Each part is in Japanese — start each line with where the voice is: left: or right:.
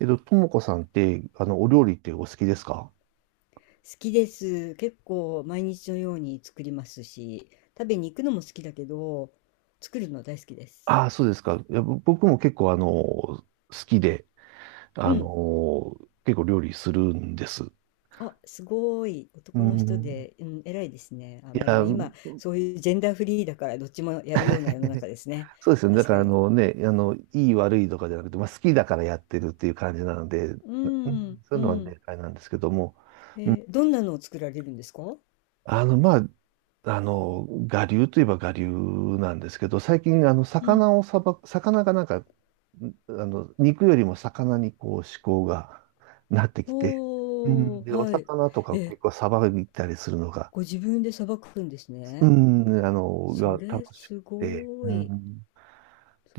right: ともこさんって、お料理ってお好きですか？
left: 好きです。結構毎日のように作りますし、食べに行くのも好きだけど、作るの大好きで
right: あ
left: す。
right: あ、そうですか。いや、僕も結構、好きで、
left: う
right: あ
left: ん。
right: の、結構料理するんです。
left: あ、すごい。
right: う
left: 男の人
right: ん。
left: で、うん、偉いですね。あ、
right: い
left: まあでも
right: や、
left: 今、そういうジェンダーフリーだから、どっちもやるような世の中 ですね。
right: そうですよね。だ
left: 確
right: か
left: か
right: ら、あ
left: に。
right: のね、いい悪いとかじゃなくて、まあ、好きだからやってるっていう感じなので、
left: うん、
right: そう
left: う
right: いうのは
left: ん。
right: ね、あれなんですけども、う
left: どんなのを作られるんですか？
right: あの、まあ、我流といえば我流なんですけど、最近、
left: うん。
right: 魚をさば、魚がなんか、肉よりも魚にこう思考が なってきて、う
left: ほ
right: ん、で、
left: ー、
right: お
left: はい。
right: 魚とか結
left: え、
right: 構さばいたりするのが、
left: ご自分でさばくんです
right: う
left: ね。
right: ん、
left: そ
right: が
left: れ
right: 楽しく
left: す
right: て、
left: ご
right: う
left: い。
right: ん、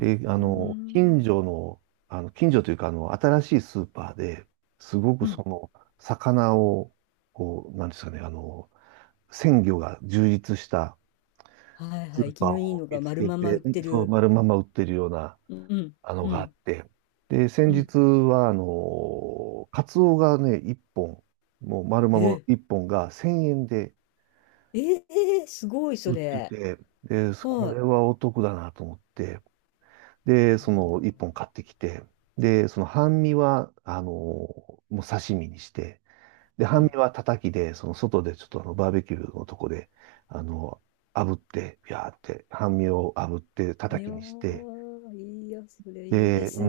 left: うー
right: 近
left: ん。
right: 所の、近所というか、新しいスーパーで、すごく
left: うん。
right: 魚を、こう、なんですかね、鮮魚が充実した、
left: はい
right: ス
left: はい、
right: ー
left: 生き
right: パー
left: のいい
right: を
left: の
right: 見
left: が
right: つ
left: 丸
right: け
left: まま売
right: て、
left: って
right: そう、
left: る。
right: 丸まんま売ってるような、
left: うん、
right: あの
left: う
right: があっ
left: ん、
right: て。で、先
left: うん。
right: 日は、カツオがね、1本、もう丸まんま
left: え
right: 1本が1000円で
left: ええー、すごい、そ
right: 売って
left: れ。
right: て、で、こ
left: は
right: れはお得だなと思って、で、
left: い。
right: そ
left: いや
right: の1本買ってきて、で、その半身は、もう刺身にして、で、
left: ー、う
right: 半
left: ん。
right: 身はたたきで、その外でちょっとバーベキューのとこで、あの、炙って、ビャーって、半身を炙って、たた
left: いや
right: きにして、
left: ー、いいや、それいいで
right: で、
left: す
right: うん、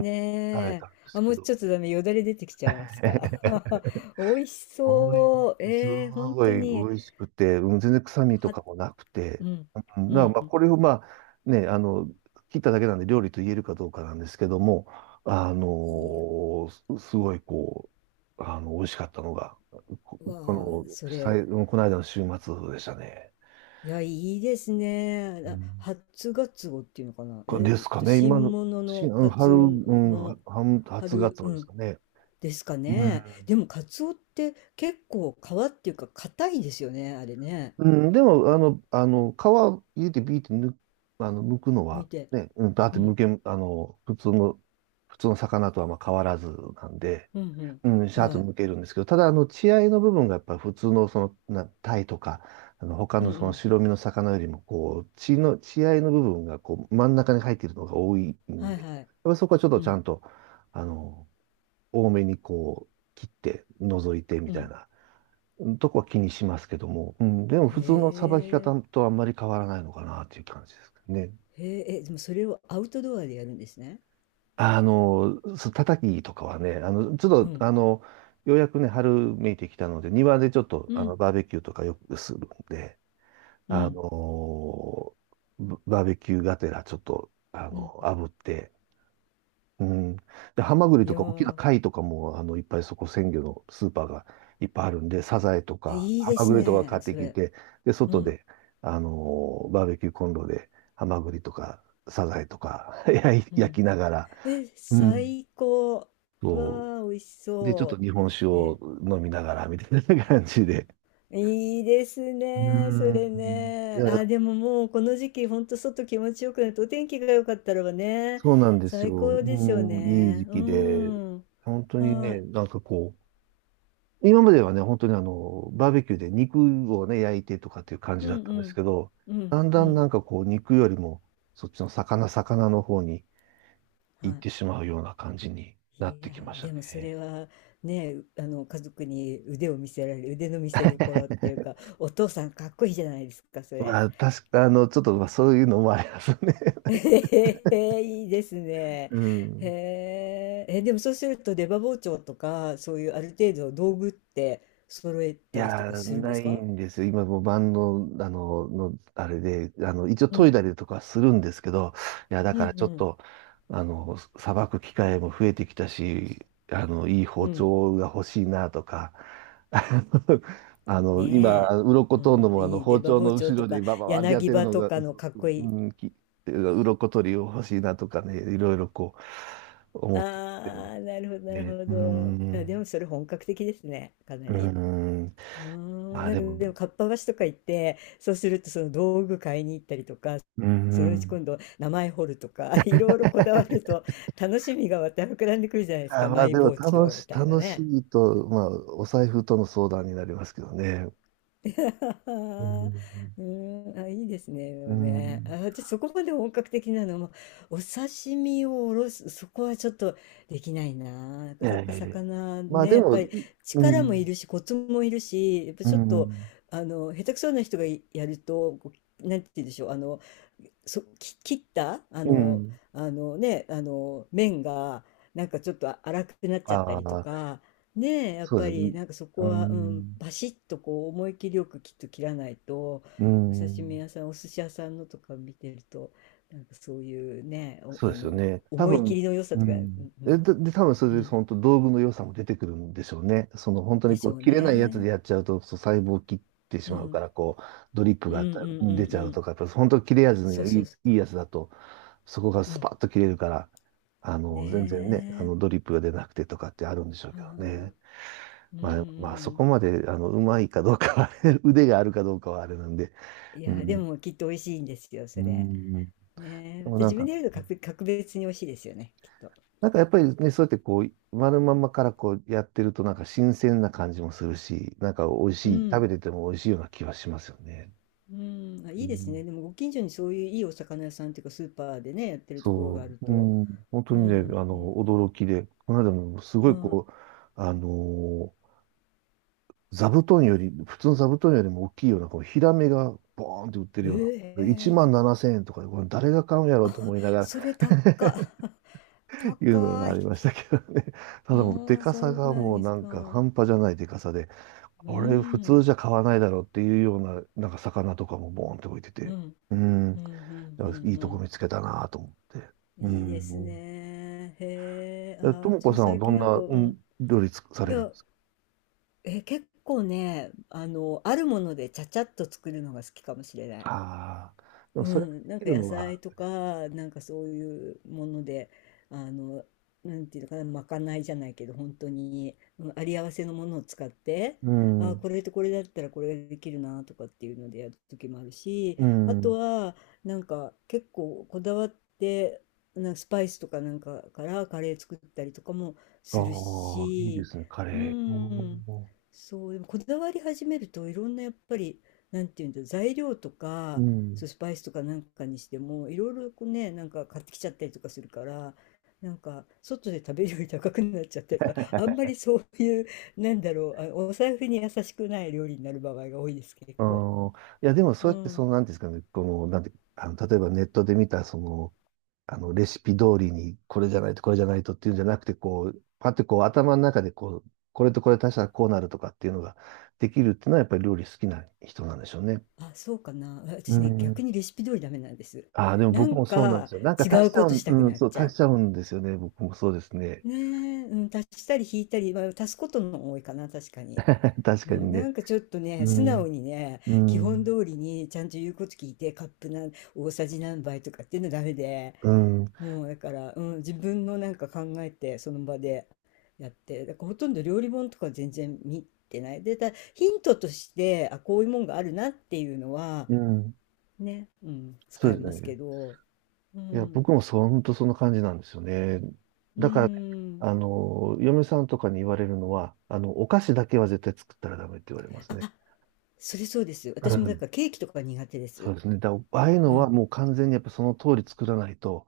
right: 食べたんです
left: あ、も
right: け
left: うちょ
right: ど、
left: っとダメ、よだれ出てきちゃいました。美味し
right: おい、
left: そう。
right: す
left: えー、本
right: ご
left: 当
right: い美
left: に。
right: 味しくて、うん、全然臭みと
left: は、
right: かもなく
left: う
right: て、
left: ん、
right: うん
left: う
right: だからまあ
left: ん。
right: これをまあ、ね、切っただけなんで料理と言えるかどうかなんですけども、
left: いや、
right: すごいこう、美味しかったのが、こ、こ
left: わあ、そ
right: の、
left: れ、
right: さい、この間の週末でしたね。
left: いや、いいですね。
right: うん
left: 初ガツオっていうのかな。
right: これ
left: え、
right: ですかね、今
left: 新
right: の、
left: 物の
right: うん
left: カ
right: 春、
left: ツ
right: う
left: オの、
right: ん、
left: の
right: は初
left: 春、
right: 月ま
left: う
right: でです
left: ん、
right: かね。
left: ですか
right: う
left: ね。
right: ん
left: でも、カツオって結構皮っていうか、硬いですよね、あれね。
right: うん、でも、皮入れてビーって抜あの、剥くの
left: 見
right: は、
left: て。
right: ね、うん、だっ
left: う
right: て剥
left: ん、
right: け、あの、普通の、魚とはまあ変わらずなんで、
left: うん、うん。
right: うん、シャーッ
left: は
right: と
left: い。
right: 剥けるんですけど、ただ、血合いの部分がやっぱり普通の、その、タイとか、他
left: うん、
right: の
left: う
right: その
left: ん。
right: 白身の魚よりも、こう、血合いの部分が、こう、真ん中に入っているのが多い
left: は
right: ん
left: い
right: で、やっ
left: はい。
right: ぱりそこはちょっと
left: う
right: ちゃ
left: ん、
right: んと、あの、多めにこう、切って、除いてみ
left: う
right: たい
left: ん。
right: な。とこは気にしますけども、うん、でも
left: へ
right: 普通のさばき方
left: え、
right: とあんまり変わらないのかなっていう感じですね。
left: へえ、え、でもそれをアウトドアでやるんですね。
right: そう叩きとかはね、ちょ
left: う
right: っと、
left: ん、
right: ようやくね、春めいてきたので、庭でちょっと、
left: うん、
right: バーベキューとかよくするんで、
left: う
right: あ
left: ん、
right: の、バーベキューがてらちょっと、
left: うん。
right: 炙って、うん。で、ハマグリ
left: い
right: と
left: や
right: か大きな
left: ー、
right: 貝とかも、いっぱいそこ鮮魚のスーパーがいっぱいあるんで、サザエと
left: え、
right: か、
left: いい
right: ハ
left: で
right: マ
left: す
right: グリとか買
left: ね、
right: って
left: そ
right: き
left: れ。
right: て、で、
left: う
right: 外
left: ん、
right: で、あのバーベキューコンロで、ハマグリとか、サザエとか 焼い
left: う
right: 焼
left: ん。
right: きながら、
left: え、
right: うん。
left: 最高。
right: そ
left: わあ、美味し
right: う。で、ちょっと
left: そ
right: 日本酒
left: う。え、
right: を飲みながら、みたいな感じで。
left: いいです
right: う
left: ね、それ
right: ん。い
left: ね。あ、
right: や、
left: でももうこの時期、ほんと外気持ちよくなって、お天気が良かったらばね、
right: そうなんです
left: 最
right: よ。
left: 高ですよ
right: うん、いい
left: ね。
right: 時
left: う
right: 期で、
left: ん。
right: 本当に
left: は
right: ね、
left: い。
right: なんかこう、今まではね、本当にバーベキューで肉をね、焼いてとかっていう感
left: う
right: じだ
left: ん
right: った
left: う
right: んです
left: ん。
right: けど、
left: う
right: だ
left: ん
right: ん
left: う
right: だんな
left: ん。
right: んかこう、肉よりも、そっちの魚の方に
left: は
right: 行っ
left: い。
right: てしまうような感じになっ
left: い
right: て
left: や
right: きま
left: ー、
right: した
left: でもそれ
right: ね。
left: はね、家族に腕を見せられる、腕の見せ所っていうか、お父さんかっこいいじゃないですか、それ。
right: まあ、確か、ちょっと、まあ、そういうのもありますね。
left: ええ、いいですね。
right: う
left: へ
right: ん。
left: え、え、でもそうすると出刃包丁とか、そういうある程度の道具って揃え
right: い
left: たりと
right: や
left: か
right: ー、
left: するんで
right: な
left: す
right: い
left: か？
right: んですよ。今もうバンド、の、あれで、一応
left: う
right: 研い
left: ん、
right: だりとかするんですけど、いや、だ
left: うん、
right: か
left: う
right: らちょっ
left: ん、
right: と、さばく機会も増えてきたし、いい
left: う
right: 包
left: ん。
right: 丁が欲しいなとか、
left: ね
right: 今、鱗
left: え。う
right: 取るの
left: ん、
right: も、
left: いい
right: 包
left: 出刃
right: 丁
left: 包
right: の
left: 丁
right: 後
left: と
right: ろで
left: か、
right: バババってやっ
left: 柳
right: てる
left: 刃
right: の
left: と
right: が、
left: かのかっこいい。
right: うん、鱗取りを欲しいなとかね、いろいろこう、思ってるん
left: ああ、なるほど、な
right: で、
left: る
right: ね。
left: ほ
right: う
left: ど。あ、でも
right: ん、
left: それ本格的ですね、かな
right: う
left: り。
right: ん。
left: うー
right: ま
left: ん、
right: あ
left: なん
right: で
left: か
right: も、
left: でもかっぱ橋とか行って、そうするとその道具買いに行ったりとか、
right: う
left: そのうち
right: ん。
left: 今度名前彫るとか いろいろこだわると楽しみがまた膨らんでくるじゃないです
right: あ、
left: か、
right: ま
left: マ
right: あ
left: イ
right: でも
left: 包
right: 楽
left: 丁み
right: し、
left: たいな
right: 楽し
left: ね。
right: いと、まあお財布との相談になりますけどね。
left: う
right: うん。
left: ーん、あ、いいですね。でも
right: う
left: ね、あ、
right: ん。
left: 私そこまで本格的なのも、お刺身をおろす、そこはちょっとできないな。な
right: い
left: かな
right: やい
left: か
right: やいや。
left: 魚
right: まあ
left: ね、
right: で
left: やっぱ
right: も、
left: り
right: いう
left: 力もい
right: ん、
left: るしコツもいるし、やっぱ
right: う
left: ちょっと、
right: ん、
left: あの、下手くそな人がやると、こう、なんて言うんでしょう、あのそ、き切った、
right: うん。
left: 麺がなんかちょっと粗くなっちゃった
right: あ
left: りと
right: あ、
left: か、ねえ、やっ
right: そうで
left: ぱ
right: すね。
left: りなんかそこ
right: う
left: は、うん、
right: ん、
left: バシッとこう思い切りよく、きっと切らないと。
right: う
left: お刺身
right: ん。
left: 屋さん、お寿司屋さんのとか見てると、なんかそういうね、お、
right: そう
left: あ
right: ですよ
left: の、
right: ね。多
left: 思い切
right: 分、
left: りの良さ
right: う
left: とか、うん、
right: ん。
left: う
right: え
left: ん、
right: で、で、多分そ
left: う
right: れで
left: ん、
right: 本当道具の良さも出てくるんでしょうね。その本当
left: で
right: に
left: し
right: こ
left: ょ
right: う
left: う
right: 切れないやつで
left: ね。
right: やっちゃうと、そう細胞を切ってし
left: う
right: まうか
left: ん、
right: ら、こうドリップ
left: うん、うん、う
right: が
left: ん、う
right: 出ちゃう
left: ん。
right: とか、やっぱ本当切れ味
left: そう
right: の
left: そ
right: い
left: う
right: い、
left: そ
right: いいやつだと、そこが
left: う。う
right: ス
left: ん。
right: パッと切れるから、
left: ね
right: 全然ね、ドリップが出なくてとかってあるんでしょう
left: え。
right: け
left: は
right: ど
left: あ、
right: ね。
left: う
right: まあ、まあ、そこ
left: ん。
right: まで、うまいかどうかは 腕があるかどうかはあれなんで。
left: い
right: う
left: や、で
right: ん。
left: もきっと美味しいんですよ、
right: う
left: それ。
right: ん。で
left: ねえ、ま
right: も
left: た
right: なん
left: 自分
right: か、
left: でやると、格別に美味しいですよね、きっと。
right: なんかやっぱりね、そうやってこう、丸まんまからこうやってるとなんか新鮮な感じもするし、なんか美味
left: う
right: しい、食べ
left: ん。
right: てても美味しいような気はしますよね。
left: うん。あ、
right: う
left: いいです
right: ん、
left: ね。でもご近所にそういういいお魚屋さんっていうかスーパーでね、やってるところが
right: そ
left: ある
right: うう
left: と。
right: ん、本当
left: う
right: にね、
left: ん。え、
right: 驚きで、この間もすごい
left: は
right: こう、あのー座布団より、普通の座布団よりも大きいような、このヒラメがボーンって売ってるような、1
left: い。ええ、
right: 万7000円とかで、これ誰が買うんやろうと思いながら
left: それ高っ。
right: いうのが
left: 高
right: あ
left: い。
right: りましたけどね。ただもう、で
left: ああ、
right: か
left: そ
right: さ
left: う
right: が
left: なん
right: もう
left: です
right: なんか
left: か。
right: 半端じゃないでかさで、
left: う
right: あれ普通
left: ん。
right: じゃ買わないだろうっていうような、なんか魚とかもボーンって置いて
left: う
right: て、
left: ん。
right: うん、
left: うん。う
right: だ
left: ん。うん。う
right: からいいとこ
left: ん、
right: 見つけたなと思って。う
left: いいです
right: ん。
left: ね。へえ。あ
right: でと
left: あ、
right: も
left: 私
right: こ
left: も
right: さんは
left: 最
right: ど
left: 近
right: ん
left: なんか、
right: な、
left: う
right: うん、
left: ん。
right: 料理さ
left: い
right: れるん
left: や、
right: ですか？
left: え、結構ね、あるものでちゃちゃっと作るのが好きかもしれない。
right: ああー、でも
left: う
right: それが
left: ん、なん
right: で
left: か
right: きる
left: 野
right: のは、
left: 菜とか、なんかそういうもので、あの、なんていうのかな、まかないじゃないけど、本当に、うん、あり合わせのものを使って、
right: うん、
left: これとこれだったらこれができるなとかっていうのでやる時もあるし、
right: う
left: あと
right: ん。
left: は、なんか結構こだわって、なんかスパイスとかなんかからカレー作ったりとかも
right: ああ、
left: する
right: いいで
left: し、
right: すね、カ
left: う
right: レー。お
left: ん、
right: ー
left: そう、でもこだわり始めるといろんなやっぱり、なんていうんだ、材料と
right: う
left: か、
right: ん。
left: そうスパイスとかなんかにしてもいろいろこうね、なんか買ってきちゃったりとかするから、なんか外で食べるより高くなっちゃったりとか、あんまりそういう、なんだろう、あ、お財布に優しくない料理になる場合が多いです、結
right: あ
left: 構。
right: あ、いや、でもそ
left: う
right: うやって、そ
left: ん、
right: の、なんていうんですかね、この、なんて、例えばネットで見た、その、レシピ通りに、これじゃないと、これじゃないとっていうんじゃなくて、こう、パッてこう、頭の中でこう、これとこれ足したらこうなるとかっていうのができるっていうのは、やっぱり料理好きな人なんでしょうね。
left: あ、そうかな、
right: う
left: 私ね、逆
right: ん。
left: にレシピ通りダメなんです。
right: ああ、でも
left: な
right: 僕
left: ん
right: もそうなんで
left: か
right: すよ。なんか
left: 違
right: 足
left: う
right: しちゃ
left: こ
right: う
left: とし
right: ん、
left: たく
right: うん、
left: なっ
right: そう、
left: ちゃ
right: 足
left: う。
right: しちゃうんですよね。僕もそうですね。
left: ねえ、うん、足したり引いたり、まあ、足すことの方が多いかな、確かに。
right: 確
left: う
right: かに
left: ん、な
right: ね。
left: んかちょっとね、
right: う
left: 素直
right: ん、
left: にね、
right: う
left: 基本
right: ん、
left: 通りにちゃんと言うこと聞いて、カップ大さじ何杯とかっていうのダメで、
right: うん、
left: もうだから、うん、自分のなんか考えて、その場でやって、だからほとんど料理本とか全然見てない。で、ただヒントとして、あ、こういうもんがあるなっていうのは、
right: うん。
left: ね、うん、
right: そ
left: 使
right: う
left: え
right: です
left: ます
right: ね。
left: けど、う
right: いや、
left: ん、
right: 僕もそう、本当そんな感じなんですよね。
left: う
right: だからね、
left: ん。
right: 嫁さんとかに言われるのは、お菓子だけは絶対作ったらダメって言われますね。
left: あ、それそうです。
right: う
left: 私もだ
right: ん。
left: からケーキとか苦手で
right: そ
left: す。
right: うですね。ああいう
left: う
right: の
left: ん、
right: はもう完全にやっぱその通り作らないと、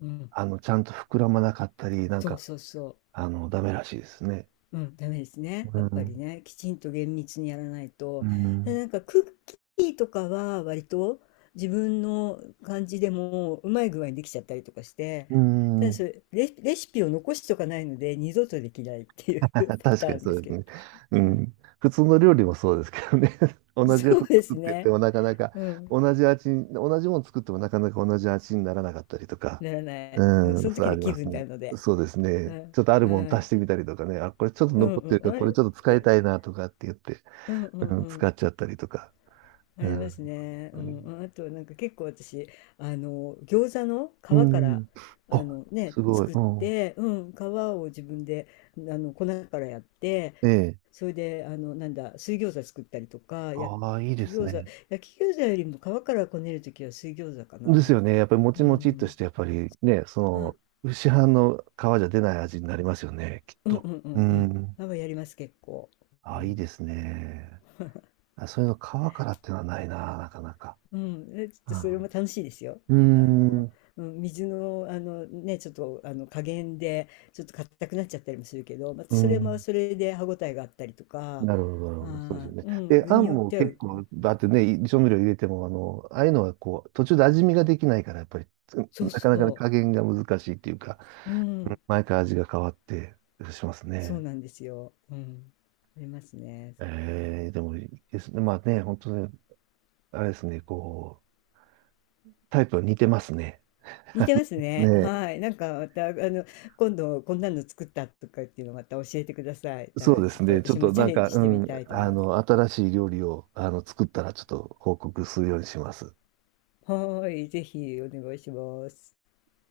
left: うん。
right: ちゃんと膨らまなかったり、なん
left: そう
right: か、
left: そうそう。
right: ダメらしいですね。
left: うん、ダメですね。
right: う
left: やっぱり
right: ん。
left: ね、きちんと厳密にやらない
right: う
left: と。で
right: ん。
left: なんかクッキーとかは割と自分の感じでもうまい具合にできちゃったりとかして、
right: う
left: ただそ
right: ん。
left: れ、レシピを残しとかないので二度とできないっていう パ
right: 確
left: タ
right: かに
left: ーン
right: そ
left: で
right: う
left: す
right: で
left: け
right: す
left: ど。
right: ね。う
left: はい、
right: ん。普通の料理もそうですけどね。同じや
left: そ
right: つ
left: うで
right: 作
left: す
right: ってて
left: ね。
right: もなかなか
left: うん。
right: 同じ味に、同じもの作ってもなかなか同じ味にならなかったりとか。
left: ならない。うん、
right: う
left: そ
right: ん、
left: の
right: そう
left: 時
right: あ
left: の
right: り
left: 気
right: ます
left: 分
right: ね。
left: なので。
right: そうですね。
left: はい。
right: ちょっとあるもの
left: は
right: 足し
left: い。
right: てみたりとかね。あ、これちょっと
left: うん
right: 残ってる
left: うん。
right: か
left: あ
right: ら、こ
left: れ
right: れちょっと
left: っ
right: 使い
left: て。
right: たいなとかって言って、
left: うんうん
right: うん、
left: う
right: 使
left: ん。
right: っちゃったりとか。
left: あ
right: う
left: り
right: ん。
left: ま
right: 本
left: すね。
right: 当
left: う
right: に
left: ん。あと、なんか結構私、餃子の
right: う
left: 皮から、
right: ん。
left: あ
right: あ、
left: のね、
right: すごい。
left: 作っ
right: うん。
left: て、うん、皮を自分で、粉からやって、
right: ええ。
left: それで、なんだ、水餃子作ったりとか、焼
right: ああ、いい
left: き
right: です
left: 餃子、
right: ね。
left: 焼き餃子よりも皮からこねるときは水餃子か
right: です
left: な。
right: よね。やっぱりも
left: う
right: ちもちっとし
left: ん。
right: て、やっぱりね、
left: あ、
right: その、市販の皮じゃ出ない味になりますよね、きっ
left: うんう
right: と。
left: んう
right: う
left: んう
right: ん。
left: ん。皮やります、結構。う
right: あ、いい
left: ん
right: ですね。あ、そういうの皮からってのはないな、なかなか。
left: うん、え、ちょっとそ
right: あ
left: れも楽しいですよ。
right: うー
left: あの、
right: ん。
left: うん、水の、あのね、ちょっとあの加減でちょっと硬くなっちゃったりもするけど、また
right: う
left: それも
right: ん。
left: それで歯ごたえがあったりとか、
right: なるほど、なるほど。そうですよね。
left: うん、
right: で、
left: 具
right: あん
left: によっ
right: も
left: ては、
right: 結構、だってね、調味料入れても、ああいうのはこう、途中で味見ができないから、やっぱり、
left: そ
right: な
left: う
right: かなかね、
left: そ
right: 加減が難しいっていうか、うん
left: う、うん、
right: 毎回味が変わってします
left: そう
right: ね。
left: なんですよ。うん、ありますね。
right: ええでもいいですね。まあね、本当にあれですね、こう、タイプ似てますね。
left: 似てます
right: ね
left: ね。
right: え。
left: はい、なんかまた今度こんなの作ったとかっていうのまた教えてください。
right: そうで
left: ちょ
right: す
left: っと
right: ね。ちょっ
left: 私も
right: と
left: チャ
right: なん
left: レン
right: か、
left: ジ
right: う
left: してみ
right: ん、
left: たいと思います。
right: 新しい料理を、作ったら、ちょっと報告するようにします。
left: はーい、ぜひお願いします。